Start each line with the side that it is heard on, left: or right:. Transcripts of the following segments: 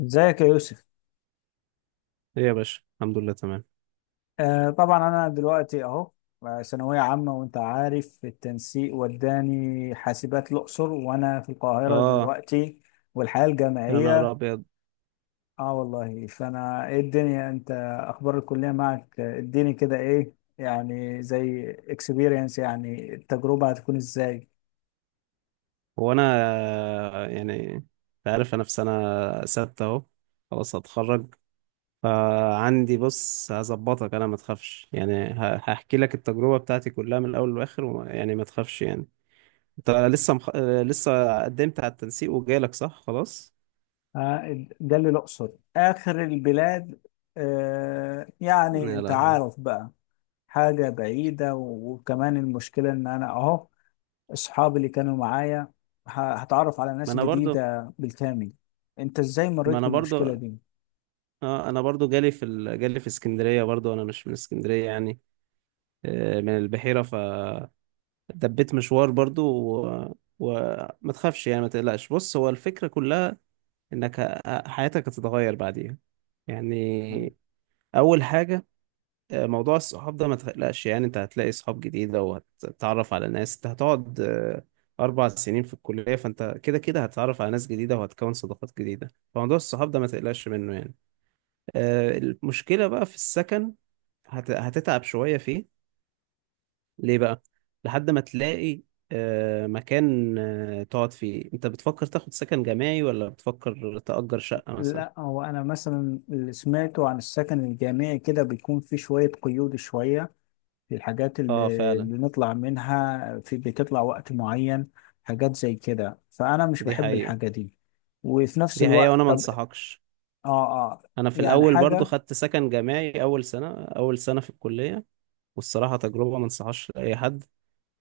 left: ازيك يا يوسف؟
right: ايه يا باشا، الحمد لله تمام.
left: آه طبعا انا دلوقتي اهو، ثانويه عامه وانت عارف التنسيق وداني حاسبات الاقصر وانا في القاهره
right: اه.
left: دلوقتي والحياه
right: يا نهار
left: الجامعيه.
right: ابيض!
left: اه والله. فانا ايه الدنيا انت؟ اخبار الكليه معك. اديني كده ايه، يعني زي اكسبيرينس، يعني التجربه هتكون ازاي؟
right: هو انا، يعني انت عارف، انا في سنه سته اهو، خلاص هتخرج. فعندي، بص هظبطك، انا ما تخافش يعني، هحكي لك التجربه بتاعتي كلها من الاول للاخر يعني ما تخافش يعني. انت لسه مخ... آه، لسه قدمت على التنسيق وجالك، صح؟ خلاص.
left: آه جالي الاقصر، اخر البلاد. آه يعني
right: يا
left: انت
right: لهوي.
left: عارف بقى، حاجه بعيده، وكمان المشكله ان انا اهو، اصحابي اللي كانوا معايا، هتعرف على
right: ما
left: ناس
right: انا برضو
left: جديدة بالكامل. انت ازاي
right: ما
left: مريت
right: انا برضو
left: بالمشكلة دي؟
right: اه انا برضو جالي في اسكندريه، برضو انا مش من اسكندريه يعني. من البحيره، ف دبيت مشوار برضو. وما تخافش يعني، ما تقلقش. بص هو الفكرة كلها انك حياتك هتتغير بعديها
left: مم.
right: يعني. اول حاجة، موضوع الصحاب ده ما تقلقش يعني، انت هتلاقي صحاب جديدة وهتتعرف على ناس. انت هتقعد 4 سنين في الكلية، فانت كده كده هتتعرف على ناس جديدة وهتكون صداقات جديدة. فموضوع الصحاب ده ما تقلقش منه يعني. المشكلة بقى في السكن. هتتعب شوية فيه. ليه بقى؟ لحد ما تلاقي مكان تقعد فيه. انت بتفكر تاخد سكن جماعي ولا بتفكر تأجر شقة مثلا؟
left: لا هو انا مثلا اللي سمعته عن السكن الجامعي كده بيكون في شوية قيود، شوية في الحاجات
right: اه
left: اللي,
right: فعلا.
left: اللي نطلع منها، في بتطلع وقت معين، حاجات زي كده، فانا مش
right: دي
left: بحب
right: حقيقة،
left: الحاجة دي. وفي نفس
right: دي حقيقة،
left: الوقت
right: وانا ما
left: طب.
right: انصحكش.
left: اه. اه.
right: انا في
left: يعني
right: الاول برضو
left: حاجة.
right: خدت سكن جماعي، اول سنة، اول سنة في الكلية، والصراحة تجربة ما انصحهاش لاي حد.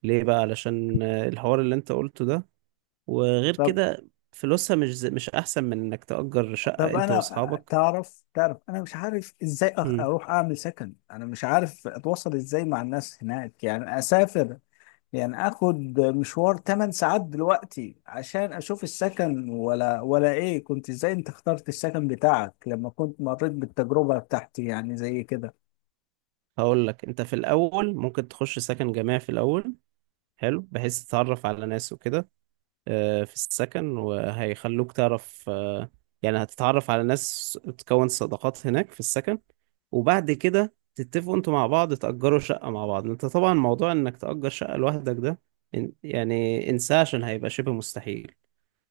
right: ليه بقى؟ علشان الحوار اللي انت قلته ده. وغير
left: طب.
right: كده فلوسها مش احسن من انك تأجر شقة
left: طب
right: انت
left: انا
right: واصحابك.
left: تعرف انا مش عارف ازاي
right: مم.
left: اروح اعمل سكن. انا مش عارف اتواصل ازاي مع الناس هناك. يعني اسافر، يعني اخد مشوار 8 ساعات دلوقتي عشان اشوف السكن، ولا ايه؟ كنت ازاي، انت اخترت السكن بتاعك لما كنت مريت بالتجربة بتاعتي يعني زي كده؟
right: هقول لك، انت في الاول ممكن تخش سكن جماعي في الاول، حلو، بحيث تتعرف على ناس وكده في السكن، وهيخلوك تعرف، يعني هتتعرف على ناس، تكون صداقات هناك في السكن. وبعد كده تتفقوا انتوا مع بعض تأجروا شقة مع بعض. انت طبعا موضوع انك تأجر شقة لوحدك ده يعني انساه، عشان هيبقى شبه مستحيل.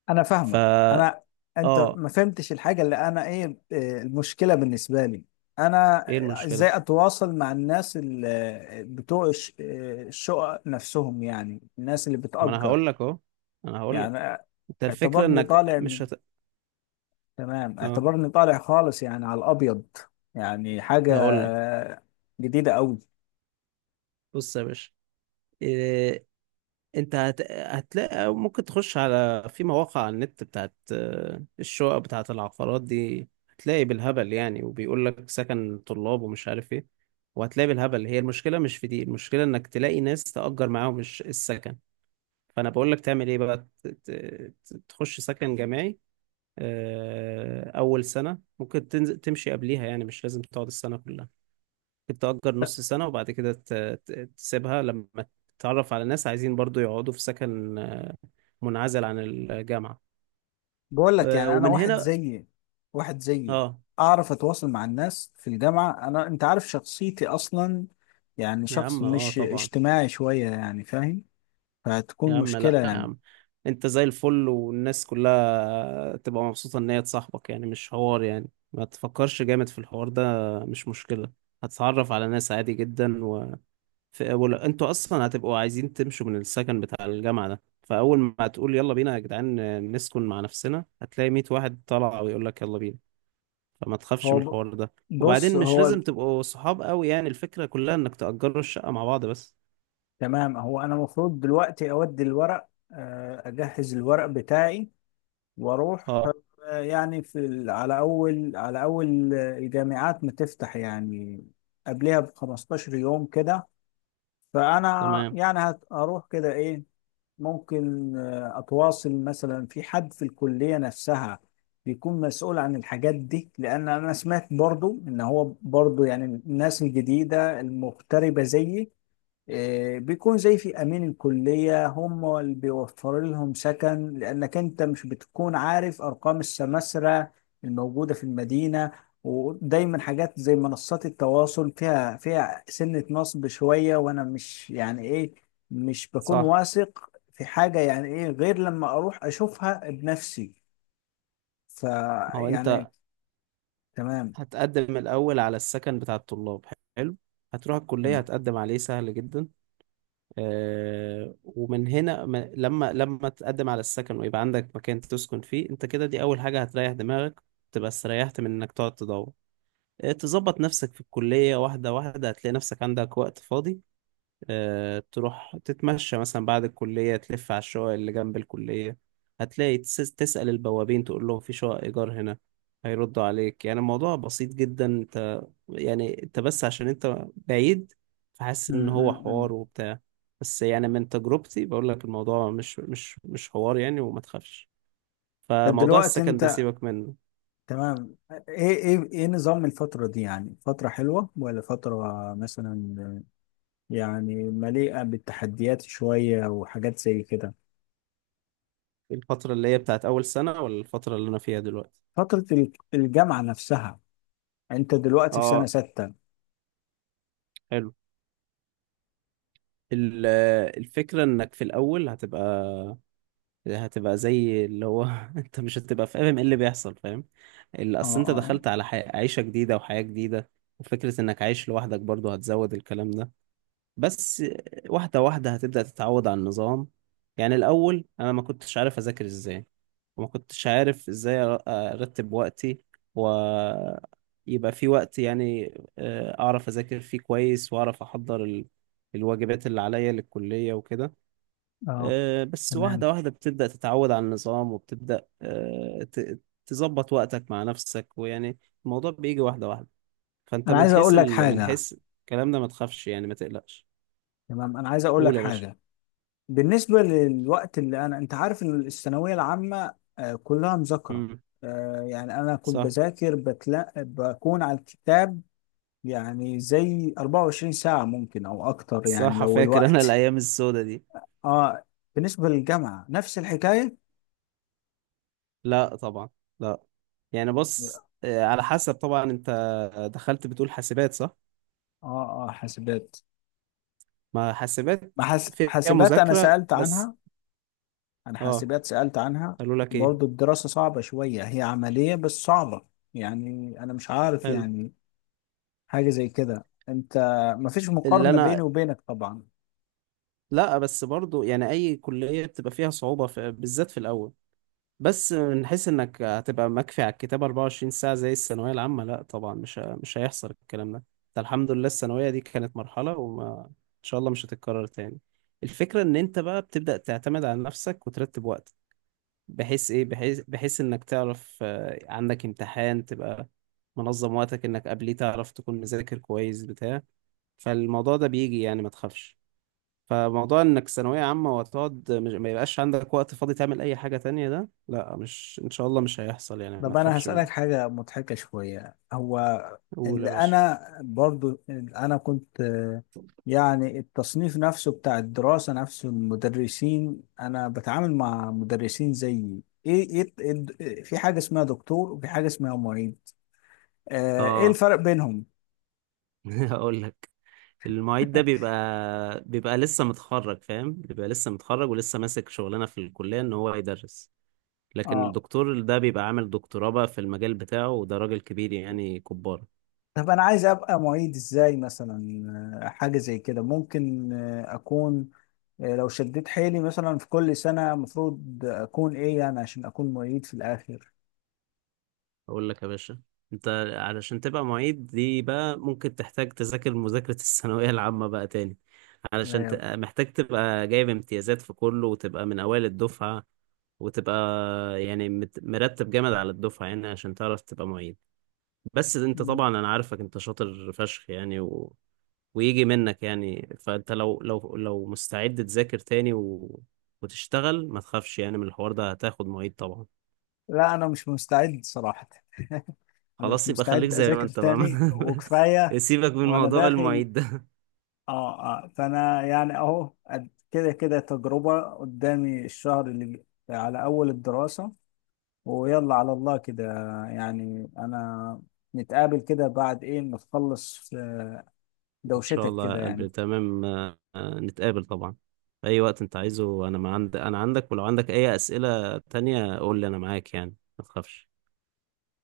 left: انا فاهمك.
right: فا
left: انا انت
right: اه،
left: ما فهمتش الحاجه اللي انا ايه. المشكله بالنسبه لي، انا
right: ايه المشكلة؟
left: ازاي اتواصل مع الناس اللي بتوع الشقق نفسهم، يعني الناس اللي
right: ما انا
left: بتأجر،
right: هقول لك اهو، انا هقول لك.
left: يعني
right: انت الفكرة
left: اعتبرني
right: انك
left: طالع
right: مش
left: من،
right: هت...
left: تمام
right: اه،
left: اعتبرني طالع خالص يعني على الابيض، يعني حاجه
right: هقول لك.
left: جديده قوي.
right: بص يا باشا، آه، انت هتلاقي، ممكن تخش على، في مواقع على النت بتاعت الشقق، بتاعت العقارات دي، هتلاقي بالهبل يعني، وبيقول لك سكن طلاب ومش عارف ايه. وهتلاقي بالهبل. هي المشكلة مش في دي، المشكلة انك تلاقي ناس تأجر معاهم السكن. فانا بقول لك تعمل ايه بقى، تخش سكن جامعي اول سنة. ممكن تنزل تمشي قبليها، يعني مش لازم تقعد السنة كلها، ممكن تأجر نص سنة وبعد كده تسيبها لما تتعرف على ناس عايزين برضو يقعدوا في سكن منعزل عن الجامعة.
left: بقول لك يعني انا
right: ومن
left: واحد
right: هنا.
left: زيي واحد زيي
right: اه
left: اعرف اتواصل مع الناس في الجامعه؟ انا انت عارف شخصيتي اصلا، يعني
right: يا
left: شخص
right: عم، اه
left: مش
right: طبعا.
left: اجتماعي شويه، يعني فاهم،
right: يا
left: فهتكون
right: عم لا
left: مشكله
right: يا
left: يعني.
right: عم، انت زي الفل والناس كلها تبقى مبسوطة ان هي تصاحبك. يعني مش حوار يعني، ما تفكرش جامد في الحوار ده، مش مشكلة. هتتعرف على ناس عادي جدا انتوا اصلا هتبقوا عايزين تمشوا من السكن بتاع الجامعة ده. فاول ما تقول يلا بينا يا جدعان نسكن مع نفسنا، هتلاقي 100 واحد طالع ويقول لك يلا بينا. فما تخافش من
left: هو ب-
right: الحوار ده.
left: بص
right: وبعدين مش
left: هو،
right: لازم تبقوا صحاب قوي، يعني الفكرة كلها انك تأجروا الشقة مع بعض بس.
left: تمام. هو انا المفروض دلوقتي اودي الورق، اجهز الورق بتاعي واروح.
right: اه،
left: يعني على اول الجامعات ما تفتح، يعني قبلها ب 15 يوم كده. فانا
right: تمام،
left: يعني هروح كده ايه، ممكن اتواصل مثلا في حد في الكلية نفسها بيكون مسؤول عن الحاجات دي. لان انا سمعت برضو ان هو برضو، يعني الناس الجديدة المغتربة زيي، بيكون زي في امين الكليه هم اللي بيوفروا لهم سكن، لانك انت مش بتكون عارف ارقام السماسره الموجوده في المدينه. ودايما حاجات زي منصات التواصل فيها سنه نصب شويه، وانا مش يعني ايه، مش بكون
right: صح.
left: واثق في حاجه يعني ايه غير لما اروح اشوفها بنفسي.
right: ما هو
left: فيعني
right: انت
left: تمام.
right: هتقدم الاول على السكن بتاع الطلاب، حلو، هتروح الكلية
left: تمام.
right: هتقدم عليه، سهل جدا. آه، ومن هنا، لما تقدم على السكن ويبقى عندك مكان تسكن فيه، انت كده دي اول حاجة هتريح دماغك، تبقى استريحت من انك تقعد تدور. تظبط نفسك في الكلية واحدة واحدة، هتلاقي نفسك عندك وقت فاضي، تروح تتمشى مثلا بعد الكلية، تلف على الشقق اللي جنب الكلية، هتلاقي تسأل البوابين تقول لهم في شقق إيجار هنا، هيردوا عليك. يعني الموضوع بسيط جدا. انت يعني، انت بس عشان انت بعيد، فحاسس
left: م-
right: ان هو
left: م- م.
right: حوار وبتاع، بس يعني من تجربتي بقول لك، الموضوع مش حوار يعني، وما تخافش.
left: طب
right: فموضوع
left: دلوقتي
right: السكن ده
left: انت،
right: سيبك منه.
left: تمام، ايه نظام الفترة دي، يعني فترة حلوة، ولا فترة مثلا يعني مليئة بالتحديات شوية وحاجات زي كده؟
right: الفترة اللي هي بتاعت أول سنة ولا الفترة اللي أنا فيها دلوقتي؟
left: فترة الجامعة نفسها، انت دلوقتي في سنة
right: اه،
left: ستة.
right: حلو. ال- الفكرة انك في الأول هتبقى، زي اللي هو انت مش هتبقى فاهم ايه اللي بيحصل، فاهم؟ اللي
left: اه.
right: اصل انت
left: اه.
right: دخلت على عيشة جديدة وحياة جديدة، وفكرة انك عايش لوحدك برضو هتزود الكلام ده. بس واحدة واحدة هتبدأ تتعود على النظام. يعني الاول انا ما كنتش عارف اذاكر ازاي، وما كنتش عارف ازاي ارتب وقتي، ويبقى في وقت يعني اعرف اذاكر فيه كويس، واعرف احضر الواجبات اللي عليا للكلية وكده.
left: اه.
right: بس
left: تمام.
right: واحدة واحدة بتبدأ تتعود على النظام، وبتبدأ تظبط وقتك مع نفسك. ويعني الموضوع بيجي واحدة واحدة. فأنت
left: انا
right: من
left: عايز اقول
right: حيث
left: لك
right: من
left: حاجة
right: حيث الكلام ده ما تخافش يعني، ما تقلقش.
left: تمام انا عايز اقول لك
right: قول يا باشا.
left: حاجة. بالنسبة للوقت اللي انا، انت عارف إن الثانوية العامة كلها مذاكرة.
right: امم.
left: يعني انا كنت
right: صح،
left: بذاكر بكون على الكتاب يعني زي 24 ساعة ممكن أو أكتر يعني
right: صح،
left: لو
right: فاكر أنا
left: الوقت.
right: الأيام السودة دي.
left: آه. بالنسبة للجامعة نفس الحكاية.
right: لا طبعا، لا. يعني بص، على حسب طبعا. أنت دخلت بتقول حاسبات، صح؟
left: آه آه حاسبات.
right: ما
left: ما
right: حاسبات
left: حاس...
right: فيها
left: حاسبات، أنا
right: مذاكرة
left: سألت
right: بس.
left: عنها. أنا
right: اه،
left: حاسبات سألت عنها،
right: قالوا لك ايه؟
left: برضو الدراسة صعبة شوية، هي عملية بس صعبة. يعني أنا مش عارف،
right: حلو.
left: يعني حاجة زي كده. أنت، ما فيش
right: اللي
left: مقارنة بيني
right: انا،
left: وبينك طبعا.
right: لا بس برضو يعني اي كلية بتبقى فيها صعوبة في، بالذات في الاول. بس من حيث انك هتبقى مكفي على الكتاب 24 ساعة زي الثانوية العامة، لا طبعا، مش هيحصل الكلام ده. انت الحمد لله الثانوية دي كانت مرحلة، وما ان شاء الله مش هتتكرر تاني. الفكرة ان انت بقى بتبدأ تعتمد على نفسك وترتب وقتك، بحيث ايه، بحيث انك تعرف عندك امتحان تبقى منظم وقتك انك قبليه تعرف تكون مذاكر كويس بتاع فالموضوع ده بيجي، يعني ما تخافش. فموضوع انك ثانوية عامة وتقعد مش... ما يبقاش عندك وقت فاضي تعمل اي حاجة تانية، ده لا، مش ان شاء الله، مش هيحصل يعني، ما
left: طب انا
right: تخافش
left: هسألك
right: منه.
left: حاجة مضحكة شوية. هو
right: قول يا
left: اللي
right: باشا.
left: انا برضو اللي انا كنت آه، يعني التصنيف نفسه بتاع الدراسة نفسه، المدرسين انا بتعامل مع مدرسين زيي ايه، في حاجة اسمها دكتور وفي حاجة اسمها معيد. ايه
right: اه.
left: الفرق بينهم؟
right: هقول لك. المعيد ده بيبقى، لسه متخرج، فاهم؟ بيبقى لسه متخرج ولسه ماسك شغلانه في الكليه ان هو يدرس. لكن
left: اه،
right: الدكتور ده بيبقى عامل دكتوراه بقى في المجال بتاعه، وده راجل كبير يعني، كبار.
left: طب انا عايز ابقى معيد ازاي مثلا؟ حاجه زي كده ممكن آه، اكون آه، لو شديت حيلي مثلا، في كل سنه المفروض اكون ايه يعني عشان اكون معيد في الاخر؟
right: اقول لك يا باشا، انت علشان تبقى معيد دي بقى، ممكن تحتاج تذاكر مذاكرة الثانوية العامة بقى تاني، علشان
left: أيوة.
right: محتاج تبقى جايب امتيازات في كله، وتبقى من اوائل الدفعة، وتبقى يعني مرتب جامد على الدفعة يعني، عشان تعرف تبقى معيد. بس انت طبعا انا عارفك، انت شاطر فشخ يعني، و... ويجي منك يعني. فانت لو لو مستعد تذاكر تاني و... وتشتغل، ما تخافش يعني من الحوار ده، هتاخد معيد طبعا.
left: لا انا مش مستعد صراحة. انا مش
right: خلاص يبقى خليك
left: مستعد
right: زي ما
left: اذاكر
right: انت بقى.
left: تاني وكفاية.
right: سيبك من
left: وانا
right: موضوع
left: داخل،
right: المعيد ده.
left: اه اه، فانا يعني اهو كده كده تجربة قدامي الشهر على اول الدراسة، ويلا على الله كده. يعني انا نتقابل كده بعد ايه ما تخلص؟
right: ان شاء
left: دوشتك
right: الله
left: كده
right: يا قلبي،
left: يعني.
right: تمام. نتقابل طبعا، في اي وقت انت عايزه. انا ما عند... انا عندك، ولو عندك اي اسئلة تانية قول لي، انا معاك يعني، ما تخافش.